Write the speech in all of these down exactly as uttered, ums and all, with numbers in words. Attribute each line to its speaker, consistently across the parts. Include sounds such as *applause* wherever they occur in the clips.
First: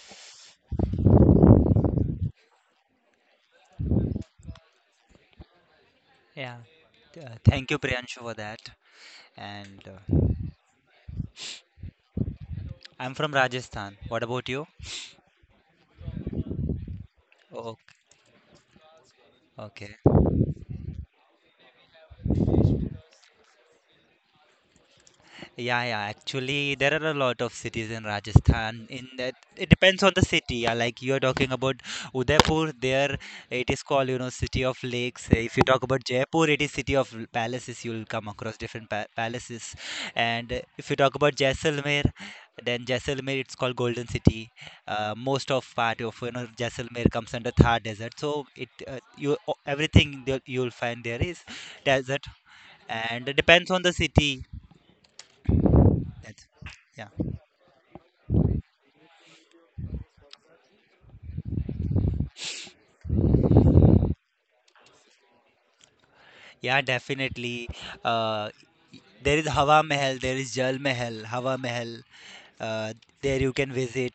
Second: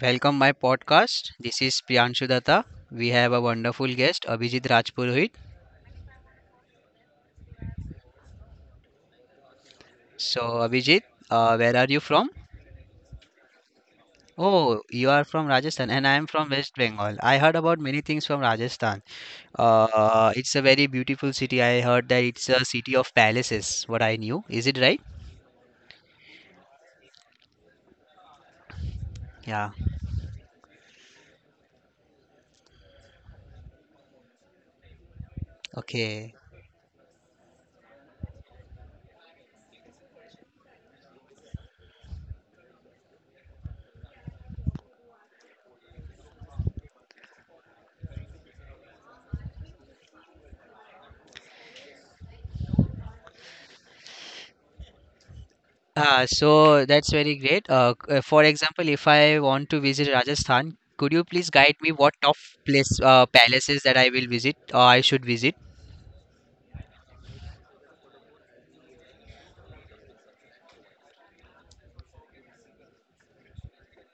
Speaker 1: Welcome my podcast. This is Priyanshu Datta. We have a wonderful guest, Abhijit Rajpurohit.
Speaker 2: Yeah. Th- uh, Thank you, Priyanshu, for that. And uh,
Speaker 1: So Abhijit, uh, where are you from?
Speaker 2: I'm from Rajasthan. What about you?
Speaker 1: Oh, you are from Rajasthan and I am from West Bengal. I heard
Speaker 2: Okay.
Speaker 1: about many things from Rajasthan.
Speaker 2: Okay.
Speaker 1: Uh, it's a very beautiful city. I heard that it's a city of palaces, what I knew. Is it right?
Speaker 2: Yeah, yeah. Actually, there are a lot of cities in Rajasthan. In that, it
Speaker 1: Yeah.
Speaker 2: depends on the city. Yeah, like you are talking about Udaipur, there it is called, you know, city of lakes. Uh, If you talk about
Speaker 1: Okay.
Speaker 2: Jaipur, it is city of l- palaces. You'll come across different pa palaces. And uh, if you talk about Jaisalmer, then Jaisalmer it's called Golden City. Uh, most of part of you know Jaisalmer comes under Thar Desert. So it uh, you o- everything that you'll find there is desert, and it depends on the city.
Speaker 1: Ah,
Speaker 2: That's,
Speaker 1: so
Speaker 2: yeah.
Speaker 1: that's very great. Uh, c- uh, for example, if I want to visit Rajasthan, could you please guide me what top place uh, palaces that I will visit or I should visit?
Speaker 2: Yeah, definitely. Uh, y- there is Hawa Mahal, there is Jal Mahal, Hawa Mahal. Uh, there you can visit.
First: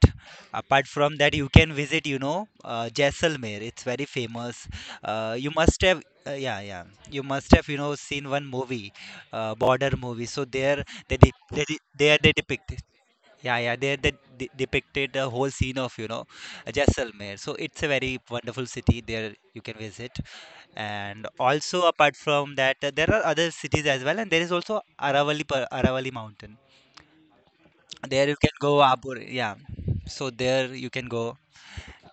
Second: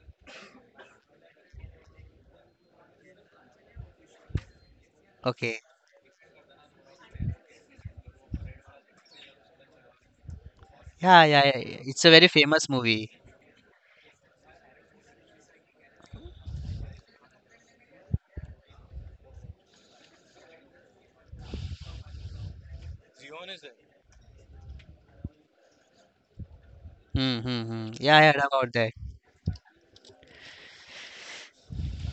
Speaker 2: Apart from that, you can visit, you know, uh, Jaisalmer. It's very famous. Uh, you
Speaker 1: Okay.
Speaker 2: must have, uh, yeah, yeah. You must have, you know, seen one movie, uh, border movie. So there, they,
Speaker 1: Yeah,
Speaker 2: de-
Speaker 1: yeah, yeah,
Speaker 2: they,
Speaker 1: yeah.
Speaker 2: de-
Speaker 1: It's a
Speaker 2: there
Speaker 1: very
Speaker 2: they
Speaker 1: famous
Speaker 2: depicted.
Speaker 1: movie.
Speaker 2: Yeah, yeah. There they de- depicted the whole scene of, you know, Jaisalmer. So it's a very wonderful city. There you can visit. And also apart from that, uh, there are other cities as well, and there is also Aravali Pa- Aravalli Mountain.
Speaker 1: Hmm, hmm, hmm. Yeah, I
Speaker 2: There
Speaker 1: heard
Speaker 2: you can
Speaker 1: about
Speaker 2: go
Speaker 1: that.
Speaker 2: Abur, yeah. So there you can go,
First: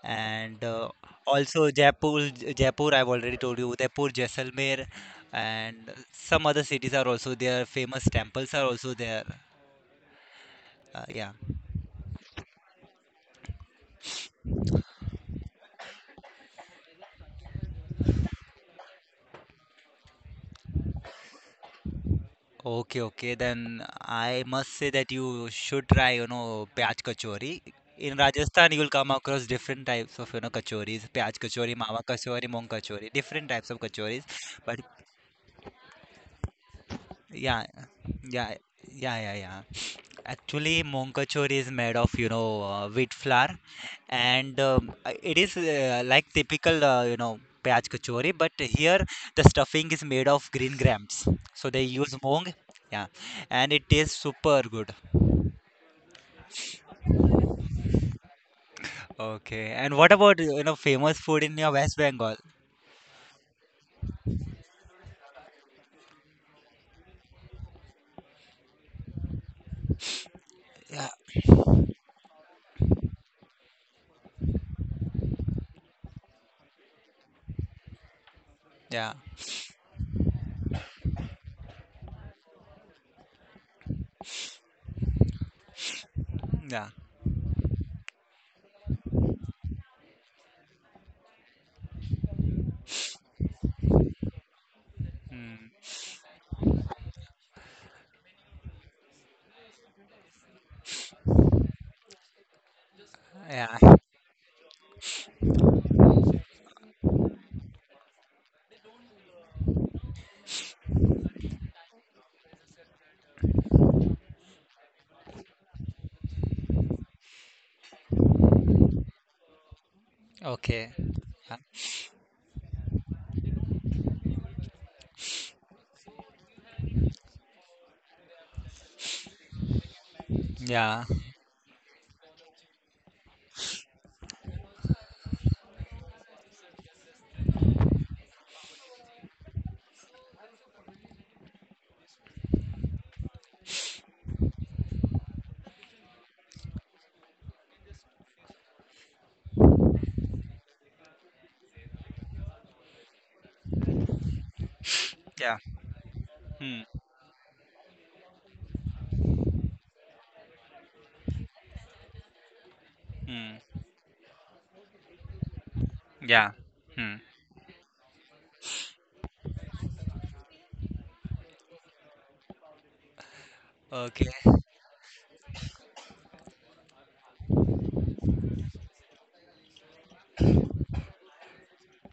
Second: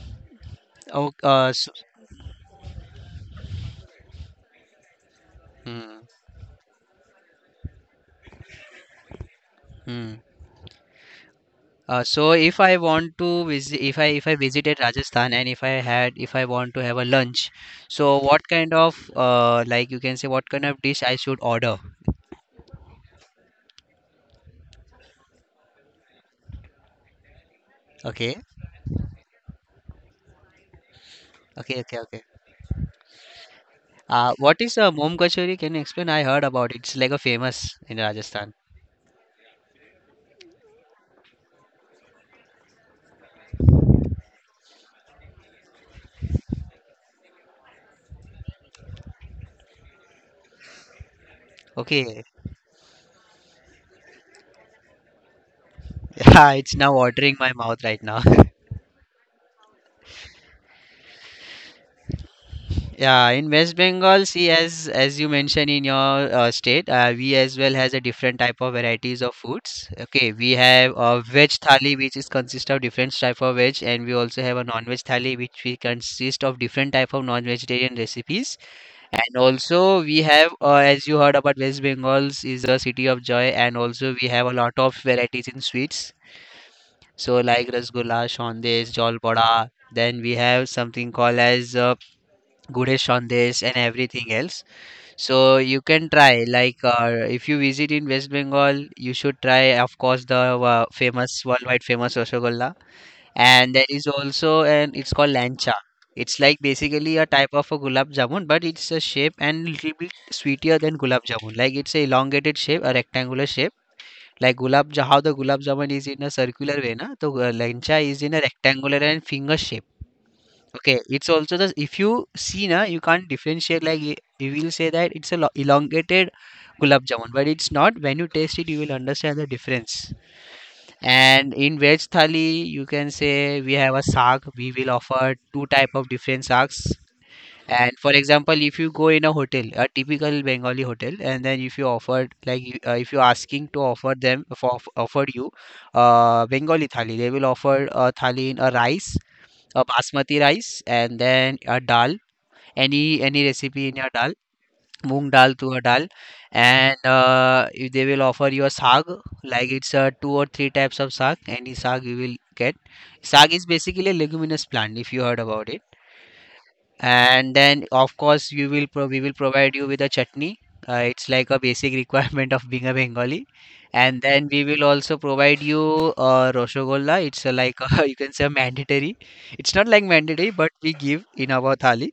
Speaker 2: and uh,
Speaker 1: Oh, uh, so,
Speaker 2: also Jaipur, J- Jaipur. I've already told you Udaipur, Jaisalmer, and
Speaker 1: hmm,
Speaker 2: some other cities are also there. Famous temples are also there.
Speaker 1: hmm.
Speaker 2: Uh, yeah.
Speaker 1: Uh, so if I want to visit, if I if I visited Rajasthan and if I had, if I want to have a lunch, so what kind of uh, like you can say what kind of dish I should order?
Speaker 2: Okay, okay. Then I must say that you should try, you know, pyaj kachori. In
Speaker 1: Okay.
Speaker 2: Rajasthan, you will come across different types of, you know, kachoris. Pyaj kachori,
Speaker 1: Okay, okay,
Speaker 2: mawa
Speaker 1: okay.
Speaker 2: kachori, moong kachori. Different types of kachoris.
Speaker 1: Uh, what is
Speaker 2: But
Speaker 1: a Mom Kachori? Can you explain? I heard about it. It's like a
Speaker 2: yeah,
Speaker 1: famous in Rajasthan.
Speaker 2: yeah, yeah, yeah, yeah. Actually, moong kachori is made of, you know, uh, wheat flour, and um, uh, it is uh, like typical, uh, you know, pyaj kachori. But here, the stuffing is made of green grams. So they use
Speaker 1: Okay. *laughs*
Speaker 2: moong. Yeah, and it tastes super good.
Speaker 1: Yeah, it's now watering my mouth right now. *laughs*
Speaker 2: Okay. And what about, you know, famous food in your West Bengal?
Speaker 1: Yeah, in West Bengal, see, as as you mentioned in your uh, state, uh, we as well has a different type of varieties of foods. Okay, we have
Speaker 2: Yeah.
Speaker 1: a veg thali, which is consist of different type of veg, and we also have a non-veg thali, which we consist of different type of non-vegetarian recipes.
Speaker 2: Yeah.
Speaker 1: And also, we have, uh, as you heard about West Bengals is a city of joy, and also we have a lot of varieties in sweets.
Speaker 2: Yeah.
Speaker 1: So like rasgulla, shondesh, jalpada. Then we have something called as uh, gude shondesh and everything else. So you can try. Like uh, if you visit in West Bengal, you should try, of course, the uh, famous worldwide famous rasgulla, and
Speaker 2: Yeah.
Speaker 1: there is also an it's called lancha. It's like basically a type of a gulab jamun, but it's a shape and little bit sweeter than gulab jamun. Like it's a elongated shape, a rectangular shape. Like gulab, ja- how the gulab jamun is in a circular way, na? So uh, lancha is in a rectangular and finger shape.
Speaker 2: Okay.
Speaker 1: Okay, it's also the if you see na, you can't differentiate. Like y- you will say that it's a lo- elongated gulab jamun, but it's not. When you taste it, you will understand the difference.
Speaker 2: Yeah. Yeah.
Speaker 1: And in veg thali, you can say we have a saag. We will offer two type of different saags. And for example, if you go in a hotel, a typical Bengali hotel, and then if you offered like you- uh, if you're asking to offer them for offered you uh, Bengali thali, they will offer a thali in a rice, a basmati rice, and then a dal, any any recipe in your dal, moong dal
Speaker 2: Yeah.
Speaker 1: to a dal,
Speaker 2: Hmm.
Speaker 1: and uh, if they will offer you a sag like it's uh, two or three types of sag, any sag you will get. Sag
Speaker 2: Hmm.
Speaker 1: is basically a leguminous plant, if you heard about it,
Speaker 2: Yeah. Hmm.
Speaker 1: and then of course you will pro- we will provide you with a chutney. Uh, it's like a basic *laughs* requirement of being a Bengali, and
Speaker 2: Okay.
Speaker 1: then we will also provide you uh, roshogolla. It's uh, like *laughs* you can say a mandatory, it's not like mandatory but we give in our thali,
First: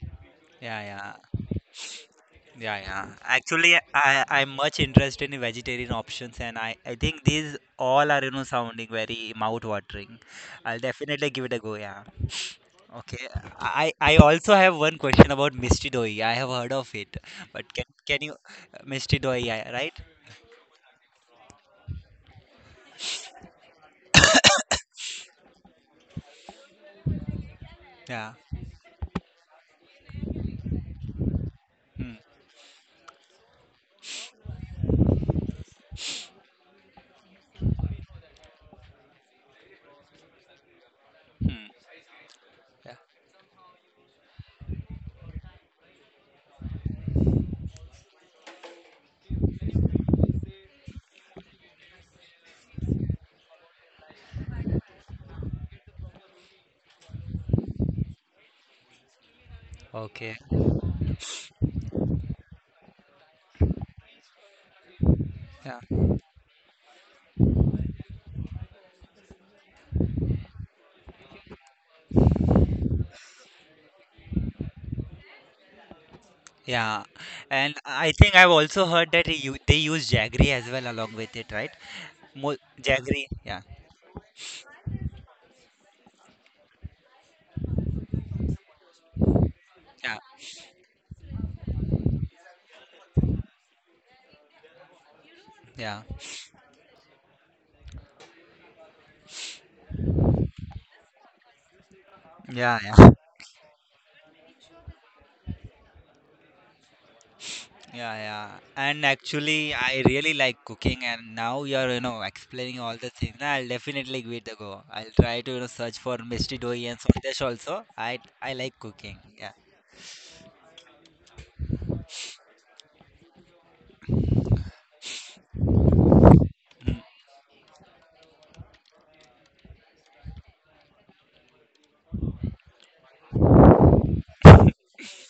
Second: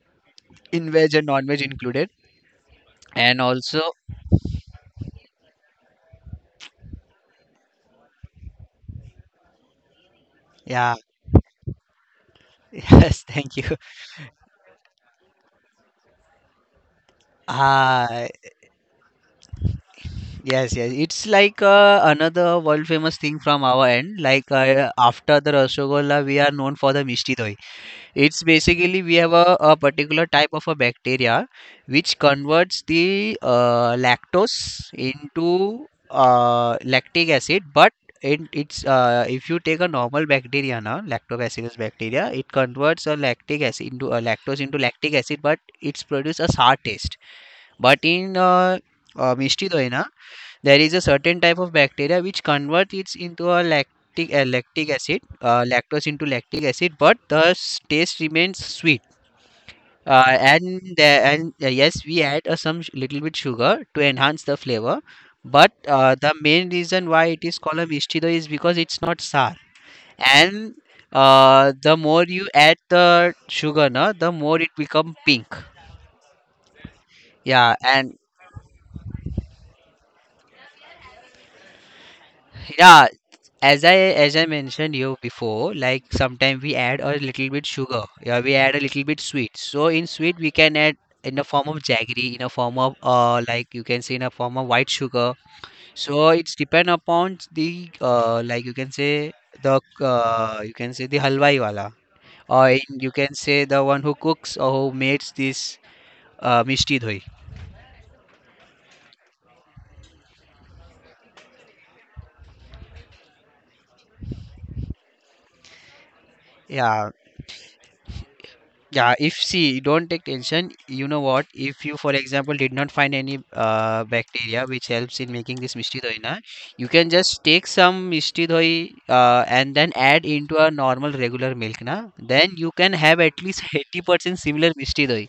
Speaker 2: Yeah,
Speaker 1: in veg and
Speaker 2: yeah.
Speaker 1: non veg included,
Speaker 2: Yeah, yeah.
Speaker 1: and
Speaker 2: Actually,
Speaker 1: also
Speaker 2: I I'm much interested in vegetarian options, and I I think these all are you know sounding very mouth-watering. I'll
Speaker 1: yeah.
Speaker 2: definitely give it a go. Yeah.
Speaker 1: Yes,
Speaker 2: Okay.
Speaker 1: *laughs* thank you.
Speaker 2: I I also have one question about Misty Doi. I have heard of it, but can
Speaker 1: Ah,
Speaker 2: can you Misty Doi? Yeah, right?
Speaker 1: yes, yes. It's like uh, another world famous thing from our end. Like uh, after the Rasgulla, we are known for the Mishti Doi.
Speaker 2: Yeah.
Speaker 1: It's basically we have a, a particular type of a bacteria
Speaker 2: Hmm.
Speaker 1: which converts the uh, lactose into uh, lactic acid, but it, it's uh, if you take a normal bacteria, now
Speaker 2: Mm.
Speaker 1: lactobacillus bacteria, it
Speaker 2: Yeah.
Speaker 1: converts a lactic acid into a lactose into lactic acid, but it's produce a sour taste. But in uh, uh, Mishti Doina, there is a certain type of bacteria which converts it into a lactic, uh, lactic acid, uh, lactose into lactic acid, but the s- taste remains sweet.
Speaker 2: Okay.
Speaker 1: Uh, and the, and uh, yes, we add uh, some sh- little bit sugar to enhance the flavor. But
Speaker 2: Yeah.
Speaker 1: uh, the main reason why it is called a Mishti Doi is because it's not sour. And uh, the more you add the sugar, na, the more it become pink.
Speaker 2: Yeah. And
Speaker 1: Yeah,
Speaker 2: I
Speaker 1: and
Speaker 2: think I've also heard that they u- they use jaggery as well along with it, right? Mo
Speaker 1: yeah,
Speaker 2: jaggery. Yeah.
Speaker 1: as I as I mentioned you before, like sometimes we add a little bit sugar. Yeah, we add a little bit sweet. So in
Speaker 2: Yeah.
Speaker 1: sweet we can add in the form of jaggery, in a form of uh like you can say in a form of white sugar.
Speaker 2: Yeah.
Speaker 1: So it's depend upon the uh like you can say the uh, you can say the halwai wala, or
Speaker 2: Yeah,
Speaker 1: in,
Speaker 2: yeah,
Speaker 1: you can say the one who cooks or who makes this uh, mishti doi.
Speaker 2: yeah, yeah. And actually, I really like cooking, and now you're, you know, explaining all the things. Nah, I'll definitely give it a go. I'll try to, you know, search for misti Doi and
Speaker 1: Yeah.
Speaker 2: Sondesh also. I I like
Speaker 1: Yeah,
Speaker 2: cooking.
Speaker 1: if
Speaker 2: Yeah.
Speaker 1: see, don't take tension. You know what? If you, for example, did not find any uh, bacteria which helps in making this mishti doi na, you can just take some mishti doi uh, and then add into a normal regular milk na. Then you can have at least *laughs* eighty percent similar mishti doi.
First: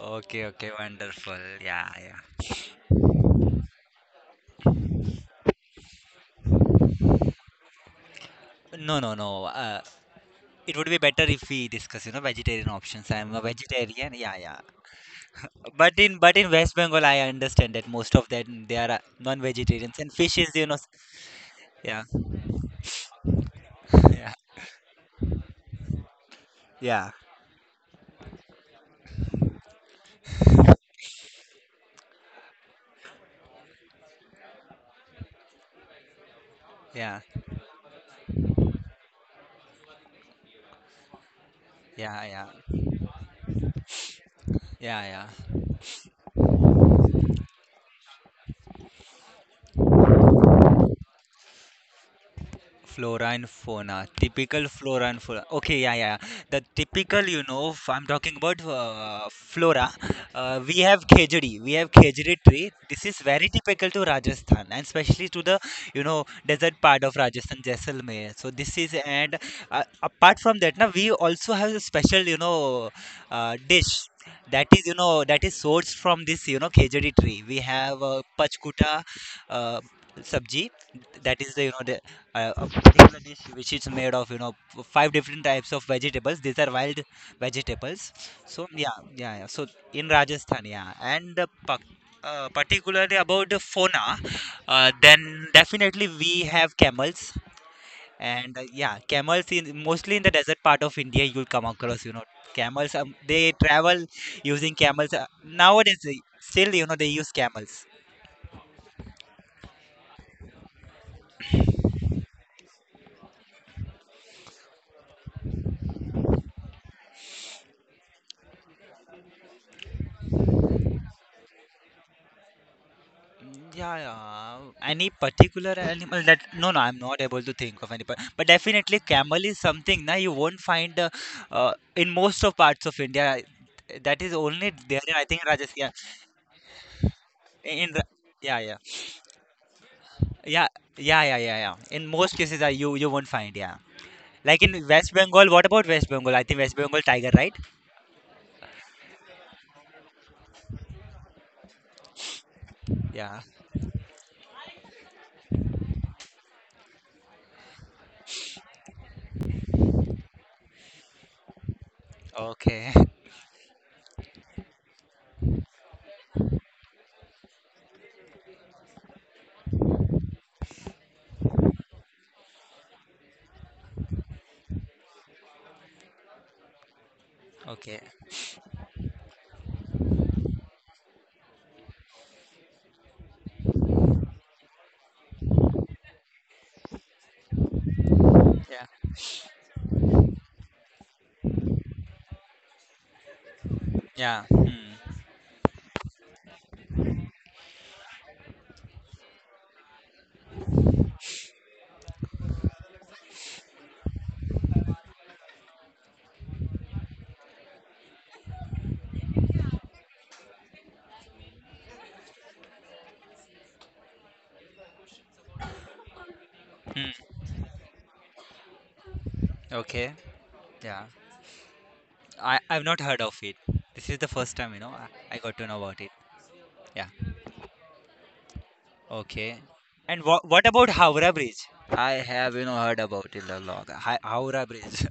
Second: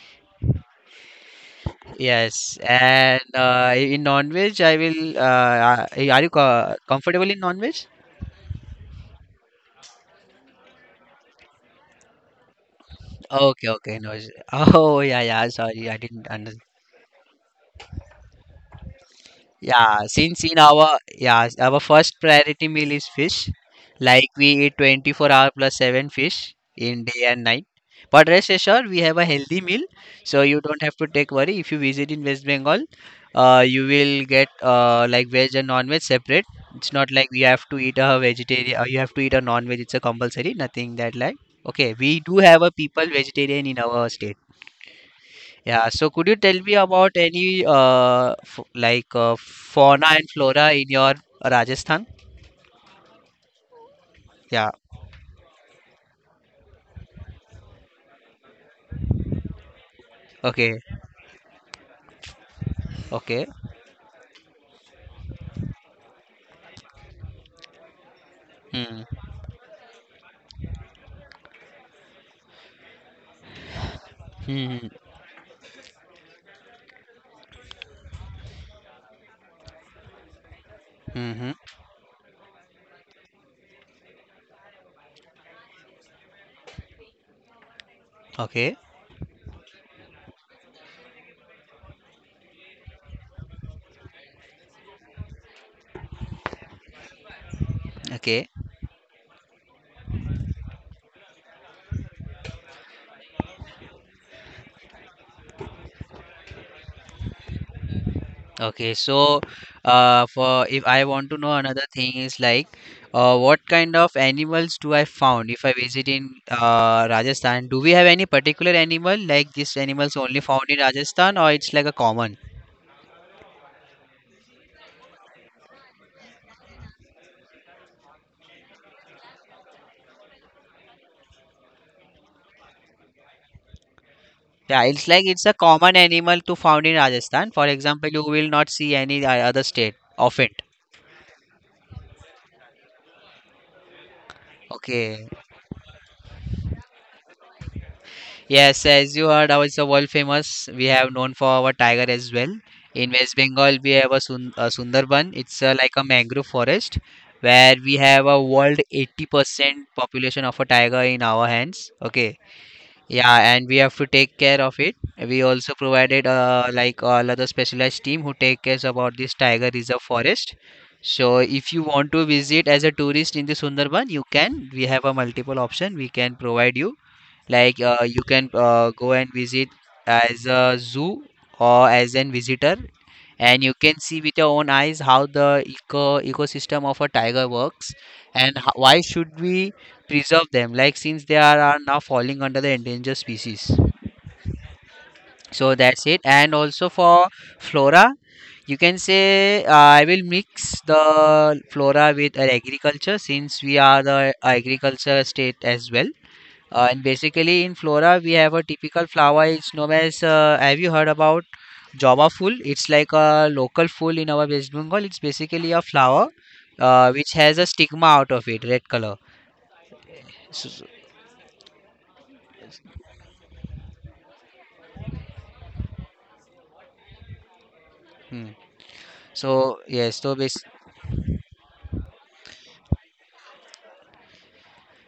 Speaker 2: Okay, okay, wonderful. Yeah, yeah.
Speaker 1: Yes, and uh, in non-veg, I will. Uh, uh, are you co comfortable in non-veg?
Speaker 2: No, no, no. Uh, It would be better if we discuss, you know, vegetarian options. I am a
Speaker 1: Okay, okay, no
Speaker 2: vegetarian.
Speaker 1: worries.
Speaker 2: Yeah,
Speaker 1: *laughs*
Speaker 2: yeah.
Speaker 1: Oh, yeah, yeah. Sorry,
Speaker 2: But
Speaker 1: I
Speaker 2: in
Speaker 1: didn't
Speaker 2: but in
Speaker 1: understand.
Speaker 2: West Bengal, I understand that most of them they are uh, non-vegetarians
Speaker 1: Yeah,
Speaker 2: and fish
Speaker 1: since
Speaker 2: is,
Speaker 1: in
Speaker 2: you know, s-
Speaker 1: our yeah our
Speaker 2: yeah,
Speaker 1: first priority meal is fish, like
Speaker 2: yeah,
Speaker 1: we eat twenty-four hour plus seven fish in
Speaker 2: yeah,
Speaker 1: day and night. But rest assured, we have a healthy meal, so you don't have to take worry. If you visit in West Bengal, uh, you will get uh, like veg and non-veg separate. It's not
Speaker 2: yeah,
Speaker 1: like you have to eat a vegetarian or you have to eat a non-veg. It's a compulsory, nothing that like. Okay, we
Speaker 2: yeah,
Speaker 1: do have a
Speaker 2: yeah,
Speaker 1: people vegetarian in our state.
Speaker 2: yeah, yeah.
Speaker 1: Yeah, so could you tell me about any uh f like uh, fauna and flora in your Rajasthan?
Speaker 2: Flora and fauna, typical
Speaker 1: Yeah.
Speaker 2: flora and fauna. Okay, yeah, yeah, yeah. The typical, you know, f- I'm talking about uh, flora. Uh, we
Speaker 1: Okay.
Speaker 2: have khejdi, we have khejdi tree. This is
Speaker 1: Okay.
Speaker 2: very typical to Rajasthan and especially to the, you know, desert part of Rajasthan, Jaisalmer. So this is,
Speaker 1: Hmm.
Speaker 2: and uh, apart from that, now we also have a special, you know, uh, dish. That is,
Speaker 1: Hmm.
Speaker 2: you know, that is sourced from this, you know, khejdi tree. We have uh, pachkuta, uh, sabji,
Speaker 1: Hmm,
Speaker 2: that
Speaker 1: hmm.
Speaker 2: is the you know the uh, a particular dish which is made of you know f- five different types of vegetables. These are wild vegetables. So
Speaker 1: Okay.
Speaker 2: yeah, yeah, yeah. So in Rajasthan, yeah, and uh, pa- uh, particularly about the fauna, uh, then definitely we have camels.
Speaker 1: Okay.
Speaker 2: And uh, yeah, camels, in mostly in the desert part of India you'll come across you know camels. Um, they travel using camels. Uh, nowadays, uh, still you know they use camels.
Speaker 1: Okay. So, uh, for if I want to know another thing is like, uh, what kind of animals do I found if I visit in uh Rajasthan? Do we have any particular animal like this animals only found in Rajasthan or it's like a common?
Speaker 2: Mm, yeah, yeah. Any particular animal that, no, no, I'm not able to think of any, par- but definitely camel is something na you won't find, uh, uh, in most of parts of India. That is only
Speaker 1: Yeah,
Speaker 2: there,
Speaker 1: it's
Speaker 2: in, I
Speaker 1: like
Speaker 2: think,
Speaker 1: it's a
Speaker 2: Rajasthan.
Speaker 1: common animal to found in Rajasthan. For
Speaker 2: Yeah, in the,
Speaker 1: example, you will
Speaker 2: yeah,
Speaker 1: not
Speaker 2: yeah,
Speaker 1: see any o- other state of it.
Speaker 2: yeah, yeah, yeah, yeah, yeah. In most cases, uh, you you won't find. Yeah, like in West
Speaker 1: Okay.
Speaker 2: Bengal. What about West Bengal? I think West Bengal tiger, right?
Speaker 1: Yes, as you heard, our it's a world famous. We have known for our tiger as well. In West
Speaker 2: Yeah.
Speaker 1: Bengal, we have a, sun, a Sundarban. It's a, like a mangrove forest where we have a world eighty percent population of a tiger in our hands. Okay.
Speaker 2: Okay. *laughs*
Speaker 1: Yeah, and we have to take care of it. We also provided uh, like all other specialized team who take cares about this tiger reserve forest. So if you want to visit as a tourist in the Sundarban, you can. We have a multiple option. We can provide you. Like
Speaker 2: Okay.
Speaker 1: uh, you can uh, go and visit as a zoo or as an visitor, and you can see with your own eyes how the eco ecosystem of a tiger works, and ho-
Speaker 2: Yeah.
Speaker 1: why should we preserve them? Like since they are, are now falling under the endangered species.
Speaker 2: Yeah. Hmm.
Speaker 1: So that's it. And also for flora, you can say uh, I will mix the flora with uh, agriculture since we are the agriculture state as well. Uh, and basically in flora we have a typical flower. It's known as uh, have you heard about Java full? It's like a local full in our West Bengal. It's basically a flower uh,
Speaker 2: Hmm.
Speaker 1: which has a stigma out of it, red color.
Speaker 2: Okay.
Speaker 1: So, so-
Speaker 2: Yeah. I I've not heard of it. This is the first time, you know, I, I got to know about it. Yeah.
Speaker 1: hmm.
Speaker 2: Okay.
Speaker 1: So, yes,
Speaker 2: And
Speaker 1: so
Speaker 2: what
Speaker 1: bas
Speaker 2: what about Howrah Bridge? I have, you know, heard about it a lot. Hi, Howrah Bridge.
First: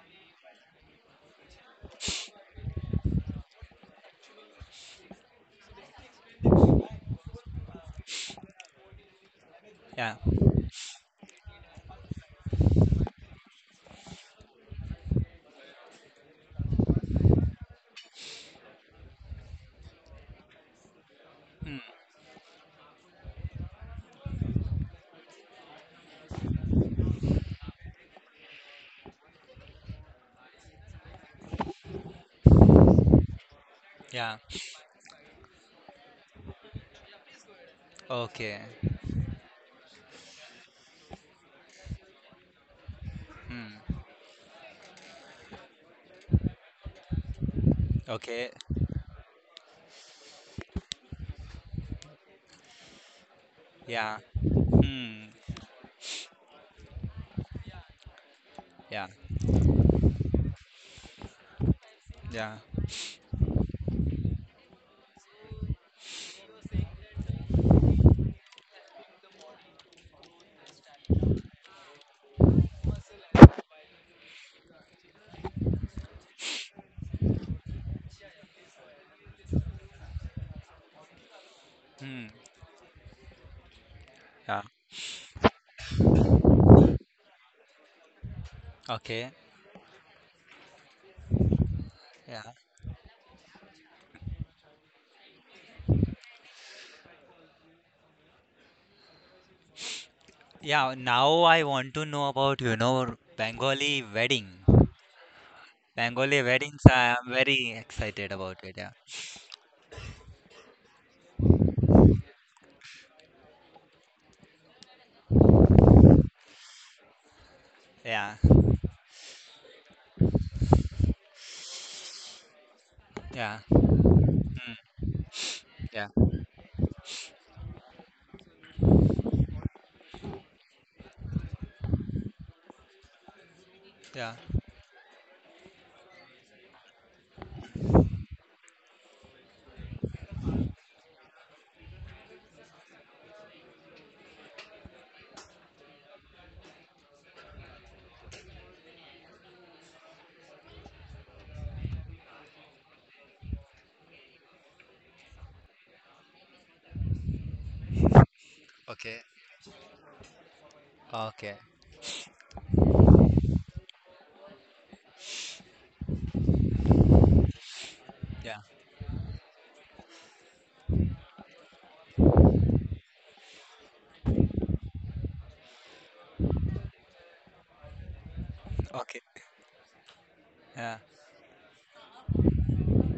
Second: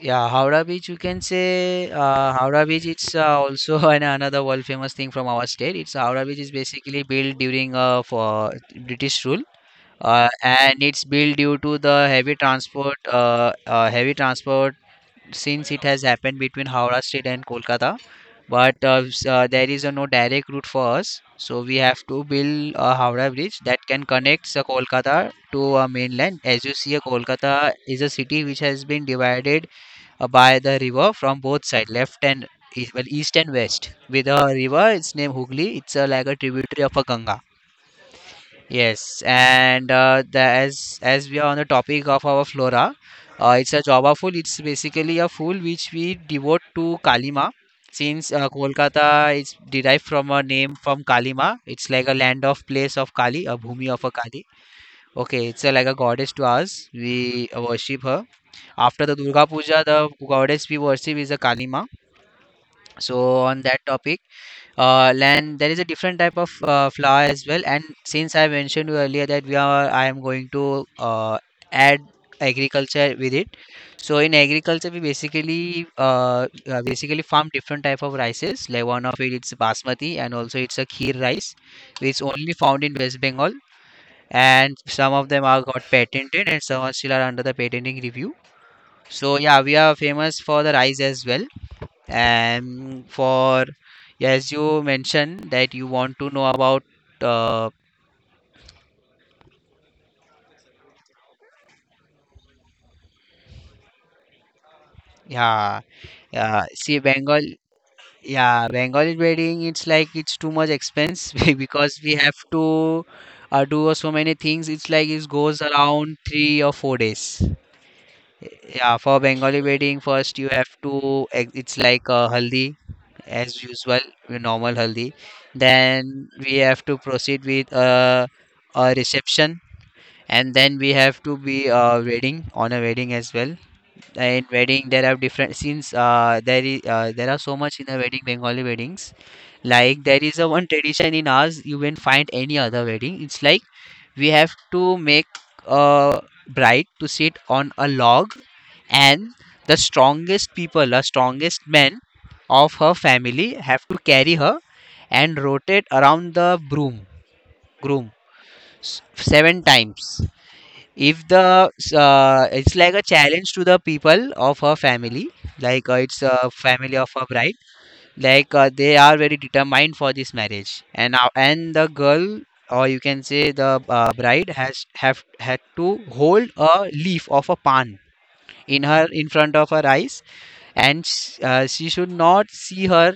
Speaker 1: yeah, Howrah Beach, you can say uh, Howrah Beach. It's uh, also *laughs* an, another world famous thing from our state. It's Howrah Beach is basically built during uh, for British rule,
Speaker 2: *laughs*
Speaker 1: uh,
Speaker 2: Yeah.
Speaker 1: and it's built due to the heavy transport uh, uh, heavy transport since it has happened between Howrah State and Kolkata. But uh, s- uh, there is uh, no direct route for us, so we
Speaker 2: Hmm.
Speaker 1: have to build a Howrah bridge that can connect uh, Kolkata to uh, mainland. As you see, uh, Kolkata is a city which has been divided uh, by the river from both sides, left and east, well, east and west. With
Speaker 2: Yeah.
Speaker 1: a river, it's named Hooghly. It's uh, like a tributary of a Ganga.
Speaker 2: Okay.
Speaker 1: Yes, and uh, the, as as we are on the topic of our flora, uh, it's a
Speaker 2: Hmm.
Speaker 1: java full. It's basically a full which we devote to Kalima. Since uh,
Speaker 2: Okay.
Speaker 1: Kolkata is derived from a name from Kalima, it's like a land of place of Kali, a bhumi of a
Speaker 2: Yeah.
Speaker 1: Kali.
Speaker 2: Hmm.
Speaker 1: Okay, it's a, like a goddess to us. We worship her. After
Speaker 2: Yeah.
Speaker 1: the Durga Puja, the goddess we worship is a Kalima.
Speaker 2: Yeah.
Speaker 1: So on that topic, uh, and there is a different type of uh, flour as well, and since I mentioned you earlier that we are I am going to uh, add agriculture with it. So in agriculture we basically uh, uh, basically farm different type of rices, like one of it, it's basmati, and also it's a kheer rice which
Speaker 2: Hmm.
Speaker 1: only found in West Bengal,
Speaker 2: Yeah.
Speaker 1: and some of them are got patented and some are still are under the patenting review.
Speaker 2: Okay.
Speaker 1: So yeah, we are famous for the rice as well.
Speaker 2: Yeah.
Speaker 1: And for yeah, as you mentioned that you want to know about uh,
Speaker 2: Yeah. Now I want to know about, you know, Bengali wedding.
Speaker 1: yeah.
Speaker 2: Bengali
Speaker 1: yeah
Speaker 2: weddings.
Speaker 1: See,
Speaker 2: I am
Speaker 1: Bengal,
Speaker 2: very excited about
Speaker 1: yeah,
Speaker 2: it. Yeah.
Speaker 1: Bengali wedding, it's like it's too much expense *laughs* because we have to uh, do so many things. It's like it goes around three or four days.
Speaker 2: Yeah.
Speaker 1: Yeah, for Bengali wedding, first you have to ex- it's like a haldi,
Speaker 2: Yeah.
Speaker 1: as usual, your normal
Speaker 2: Hmm.
Speaker 1: haldi.
Speaker 2: Yeah.
Speaker 1: Then we have to proceed with uh, a reception, and then we have to be uh, wedding on a wedding as well.
Speaker 2: Yeah.
Speaker 1: In wedding there are different, since uh, there is uh, there are so much in a wedding, Bengali weddings. Like there is a one tradition in ours, you won't find any other wedding. It's like we have to make a bride to sit on a log, and the strongest people, the strongest men of her family, have to carry her and rotate around the broom groom s-
Speaker 2: Okay.
Speaker 1: seven times. If
Speaker 2: Okay.
Speaker 1: the uh, it's like a challenge to the people of her family, like uh, it's a family of her bride, like
Speaker 2: Yeah.
Speaker 1: uh, they are very determined for this marriage, and now and the girl, or you can say the uh, bride has have had to hold a leaf of a pan in her
Speaker 2: Okay.
Speaker 1: in front of her eyes,
Speaker 2: Yeah.
Speaker 1: and sh- uh, she should not see her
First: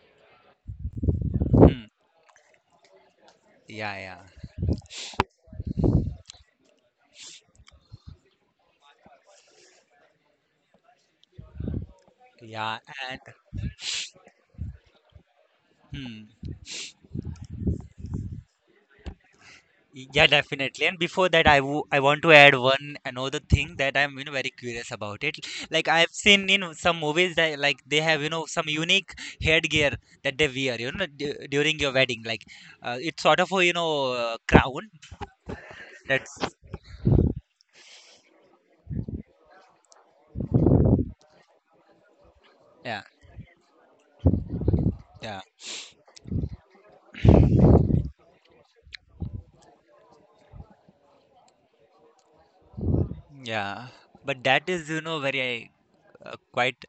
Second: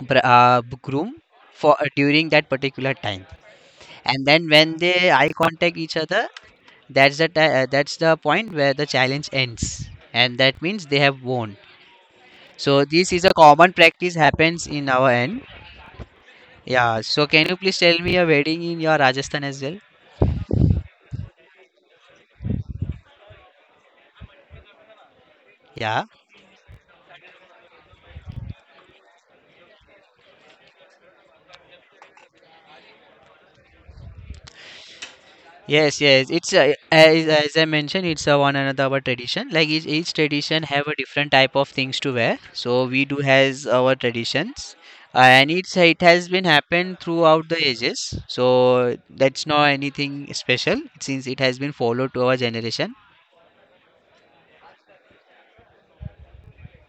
Speaker 1: br- uh, groom for
Speaker 2: Hmm.
Speaker 1: during that particular time.
Speaker 2: Yeah. Yeah.
Speaker 1: And then when they eye contact each other, that's the ti- uh, that's the point where the challenge ends and that means they have won.
Speaker 2: Yeah.
Speaker 1: So this
Speaker 2: And
Speaker 1: is a common practice happens in our end.
Speaker 2: hmm.
Speaker 1: Yeah, so can you please tell me a wedding in your Rajasthan as well?
Speaker 2: Yeah, definitely. And before that, I wo- I want to add one another thing that I'm you know very curious about it. Like
Speaker 1: Yeah.
Speaker 2: I've seen you know some movies that like they have you know some unique headgear that they wear you know d during your wedding. Like uh, it's sort of a you know uh, crown.
Speaker 1: Yes, yes,
Speaker 2: That's
Speaker 1: it's uh, as, as I mentioned, it's a one another our tradition. Like each, each tradition have a different type of things to wear, so
Speaker 2: yeah,
Speaker 1: we do has our traditions. Uh,
Speaker 2: yeah.
Speaker 1: and it's it has been happened throughout the ages, so that's not anything special since it has been followed to our generation.
Speaker 2: Yeah, but that is, you know, very, uh, quite,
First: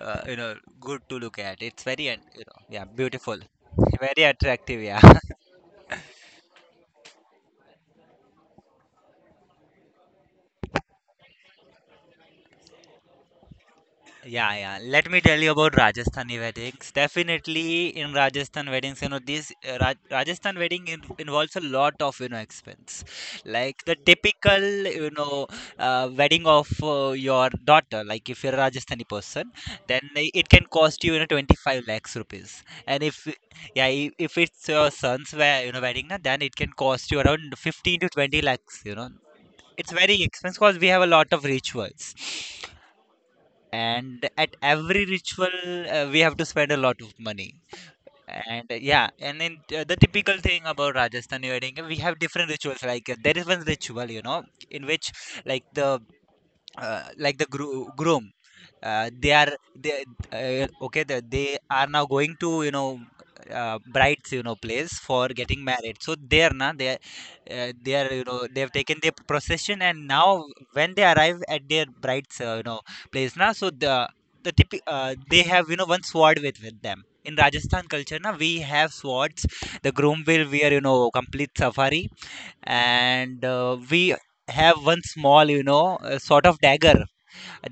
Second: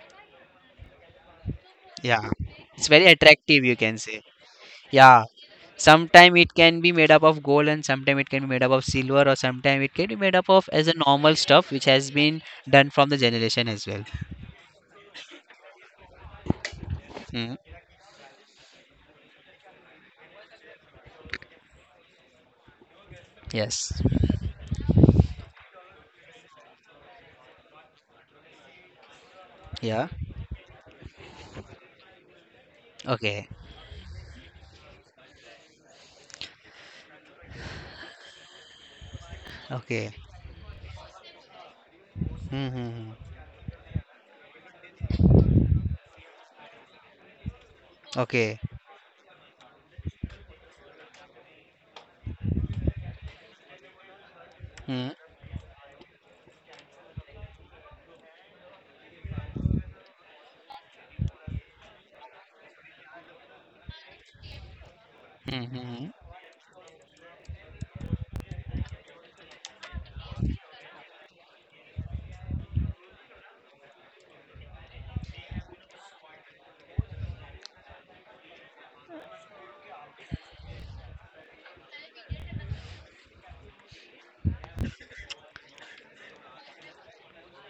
Speaker 2: uh, you know, good to look at. It's very, uh,
Speaker 1: Yeah,
Speaker 2: you know, yeah,
Speaker 1: it's very
Speaker 2: beautiful.
Speaker 1: attractive, you can
Speaker 2: *laughs*
Speaker 1: say.
Speaker 2: Very attractive. Yeah.
Speaker 1: Yeah,
Speaker 2: *laughs*
Speaker 1: sometime it can be made up of gold, and sometime it can be made up of silver, or sometime it can be made up of as a normal stuff which has been done from the generation as well.
Speaker 2: Yeah, yeah. Let me tell you about Rajasthani weddings.
Speaker 1: Hmm.
Speaker 2: Definitely in Rajasthan weddings, you know, this uh, Ra Rajasthan wedding in involves a lot of, you know, expense. Like
Speaker 1: Yes.
Speaker 2: the typical, you know, uh, wedding of uh, your daughter, like if you're a Rajasthani person, then
Speaker 1: Yeah.
Speaker 2: i- it can cost you, you know, twenty-five lakhs rupees. And if,
Speaker 1: Okay.
Speaker 2: yeah, i- if it's your son's, wed- you know, wedding, na, then it can cost you around fifteen to twenty lakhs, you know. It's
Speaker 1: Okay.
Speaker 2: very expensive because we have a lot of rituals,
Speaker 1: Mm-hmm.
Speaker 2: and at every ritual uh, we have to spend a lot of money.
Speaker 1: Okay.
Speaker 2: And uh, yeah, and then uh, the typical thing about Rajasthani wedding, uh, we have different rituals. Like uh, there is one ritual, you know in which,
Speaker 1: Hmm.
Speaker 2: like the uh, like the gro- groom, uh, they are they uh, okay the, they are now going to, you know uh, bride's you know place for getting
Speaker 1: hmm hmm,
Speaker 2: married.
Speaker 1: hmm.
Speaker 2: So they are now they are, uh, they are, you know they have taken their procession, and now when they arrive at their bride's, uh, you know place now. So the the typi- uh, they have, you know one sword with, with them. In Rajasthan culture, na, we have swords. The groom will wear, you know complete safari, and uh, we have one small, you know uh, sort of dagger,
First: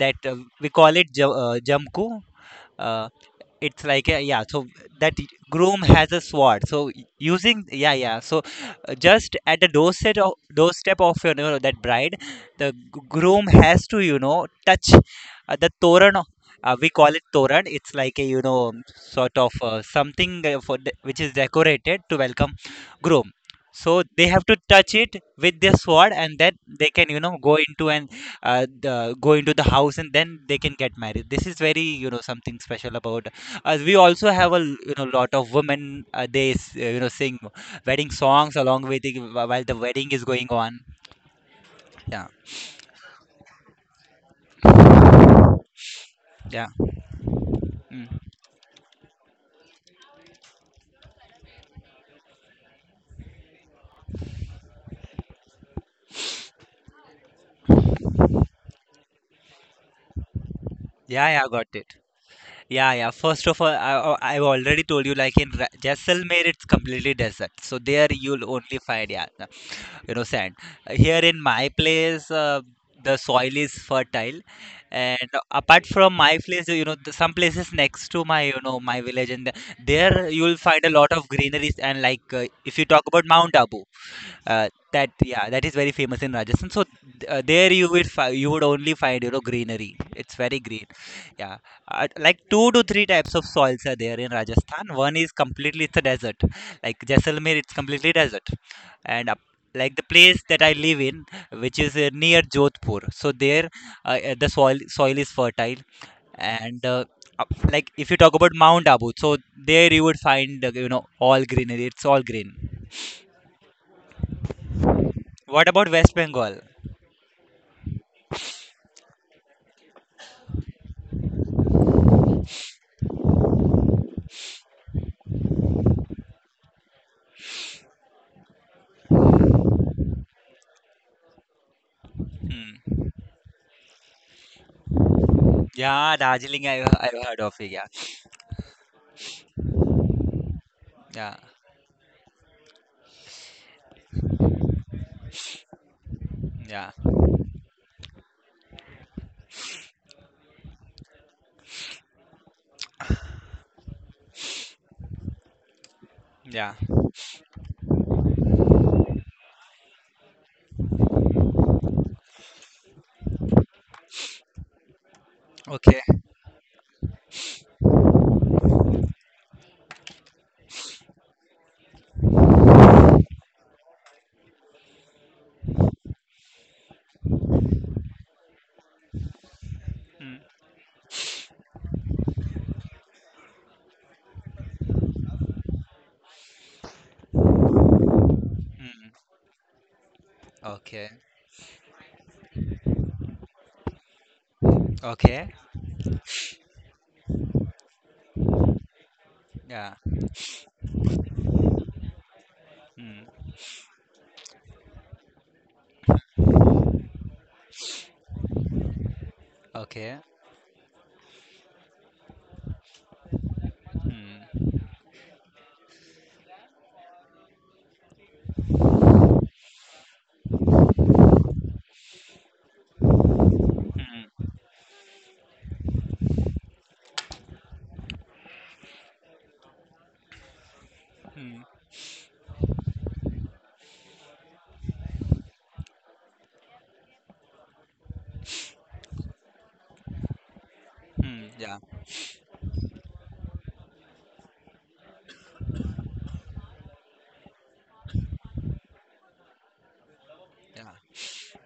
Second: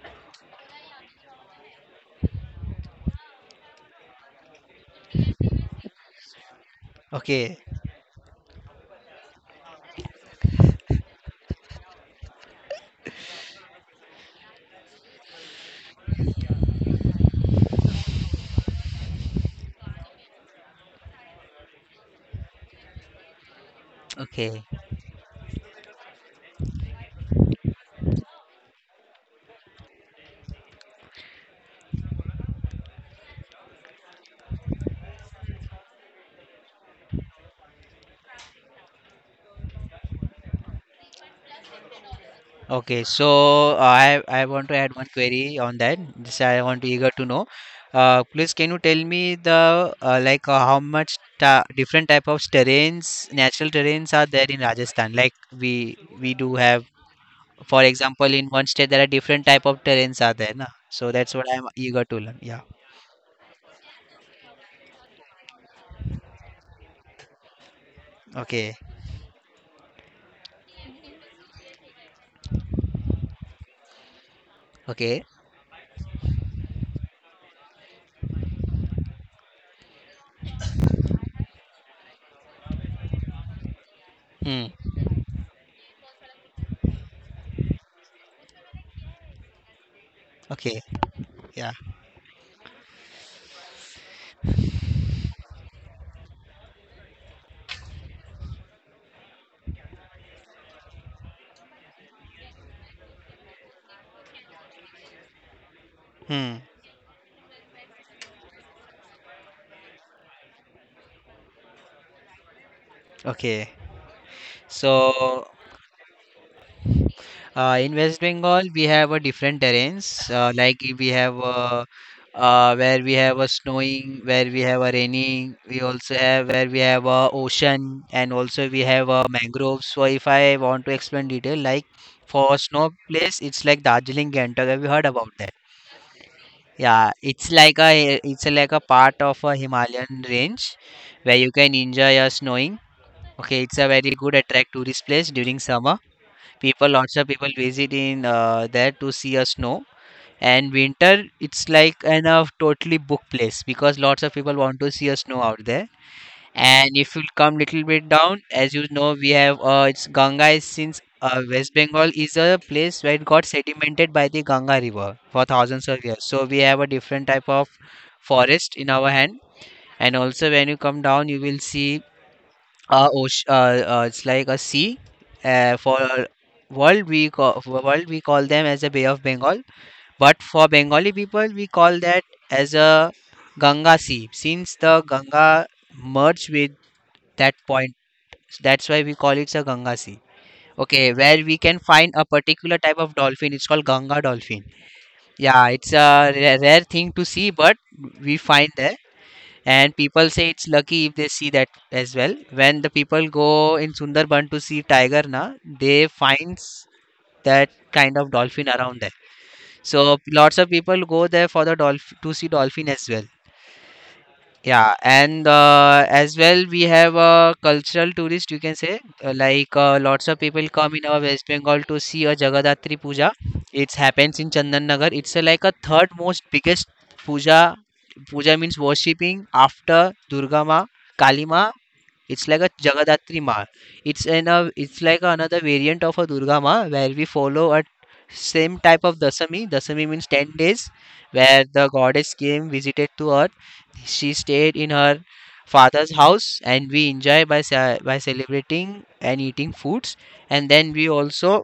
Speaker 2: that uh, we call it ja- uh, jamku. uh, it's like a, yeah, so that groom has a sword. So
Speaker 1: Okay.
Speaker 2: using, yeah, yeah, so uh, just at the doorstep of, doorstep of, you know that bride the g- groom has to, you know touch uh, the toran. Uh, we call it toran. It's like a, you know um, sort of, uh, something, uh, for the, which is decorated to welcome groom. So they have to
Speaker 1: Okay.
Speaker 2: touch it with their sword, and then they can, you know go into, and uh, the, go into the house, and then they can get married. This is very, you know, something special about, as we also have a, l- you know lot of women, uh, they s- uh, you know sing wedding songs along with the, while the wedding is going on. Yeah,
Speaker 1: Okay, so uh, I I want to add one query on that. This I
Speaker 2: yeah.
Speaker 1: want to eager to know.
Speaker 2: Mm.
Speaker 1: Uh, please, can you tell me the uh, like uh, how much ta different type of terrains, natural terrains are there in Rajasthan? Like we we do have, for example, in one state there are different type of terrains are there, na? So
Speaker 2: Yeah,
Speaker 1: that's
Speaker 2: yeah,
Speaker 1: what I'm
Speaker 2: got it.
Speaker 1: eager to learn. Yeah.
Speaker 2: Yeah, yeah. First of all, I, I- I've already told you, like in Ra- Jaisalmer, it's completely desert. So there you'll
Speaker 1: Okay.
Speaker 2: only find, yeah, you know, sand. Here in my place, uh, the soil is fertile,
Speaker 1: Okay.
Speaker 2: and apart from my place, you know, the, some places next to my, you know, my village and the, there you will find a lot of greeneries. And like, uh, if you talk about Mount Abu, uh,
Speaker 1: Hmm.
Speaker 2: that, yeah, that is very famous in Rajasthan. So th- uh, there you would fi- you would only find, you know, greenery. It's very
Speaker 1: Okay.
Speaker 2: green, yeah.
Speaker 1: Yeah.
Speaker 2: Uh, like two to three types of soils are there in Rajasthan. One is completely, it's a desert, like Jaisalmer, it's completely desert. And up, like the place that I live in, which is uh, near Jodhpur, so there, uh, uh, the soil soil is fertile,
Speaker 1: Hmm.
Speaker 2: and uh, up- like if you talk about Mount Abu, so there you would find, uh, you know, all greenery. It's all green.
Speaker 1: Okay. So
Speaker 2: What about West Bengal?
Speaker 1: Uh, in West Bengal, we have a different terrains. Uh, like i- we have uh, uh, where we have a snowing, where we have a raining. We also have where we have a ocean, and also we have a mangroves. So if I want to explain detail, like for snow
Speaker 2: Mm.
Speaker 1: place, it's like Darjeeling, Gangtok. Have you heard about that?
Speaker 2: Yeah, Darjeeling, I've,
Speaker 1: Yeah,
Speaker 2: I've heard
Speaker 1: it's
Speaker 2: of it.
Speaker 1: like
Speaker 2: Yeah,
Speaker 1: a it's a, like a part of a Himalayan range
Speaker 2: yeah,
Speaker 1: where you can enjoy your snowing. Okay, it's a very good attract tourist place during summer. People,
Speaker 2: yeah,
Speaker 1: lots of people, visit in uh, there to see a snow, and winter it's like an a totally booked place because lots of people want to see a snow out there.
Speaker 2: yeah.
Speaker 1: And if you come little bit down, as you know, we have uh, it's ganga is, since uh, West Bengal is a place where it got sedimented by the Ganga river for thousands
Speaker 2: Okay.
Speaker 1: of years, so we have a different type of forest in our hand. And also when you come down you will see uh, oce- uh, uh, it's like a sea. Uh, for world we call for world we call them as a Bay of Bengal,
Speaker 2: Mm.
Speaker 1: but for Bengali people we call that as a Ganga Sea. Since the Ganga merged with that point, that's why
Speaker 2: Mm.
Speaker 1: we call it a Ganga Sea.
Speaker 2: Okay.
Speaker 1: Okay, where we can find a particular type of dolphin. It's called Ganga dolphin.
Speaker 2: Okay.
Speaker 1: Yeah, it's a ra- rare thing to see, but we find that.
Speaker 2: Yeah.
Speaker 1: And people say it's lucky if they see that as well. When the people
Speaker 2: Mm.
Speaker 1: go in Sundarban to see tiger, na, they finds that kind of dolphin around there.
Speaker 2: Okay.
Speaker 1: So lots of people go there for the dolphin, to see dolphin as well.
Speaker 2: Mm.
Speaker 1: Yeah, and uh, as well, we have a cultural tourist, you can say, uh, like uh, lots of people come in our West Bengal to see a Jagadatri Puja. It happens
Speaker 2: Mm.
Speaker 1: in Chandan Nagar. It's uh, like a third most biggest puja. Puja means worshipping. After Durga Ma,
Speaker 2: Mm.
Speaker 1: Kalima, it's like a Jagadatri Ma. It's an a, it's like another variant of a Durga Ma where we follow a same type of Dasami. Dasami means ten days,
Speaker 2: Mm.
Speaker 1: where
Speaker 2: Yeah.
Speaker 1: the goddess came visited to Earth. She stayed in her father's house, and we enjoy by ce- by celebrating and eating foods. And
Speaker 2: Yeah.
Speaker 1: then we also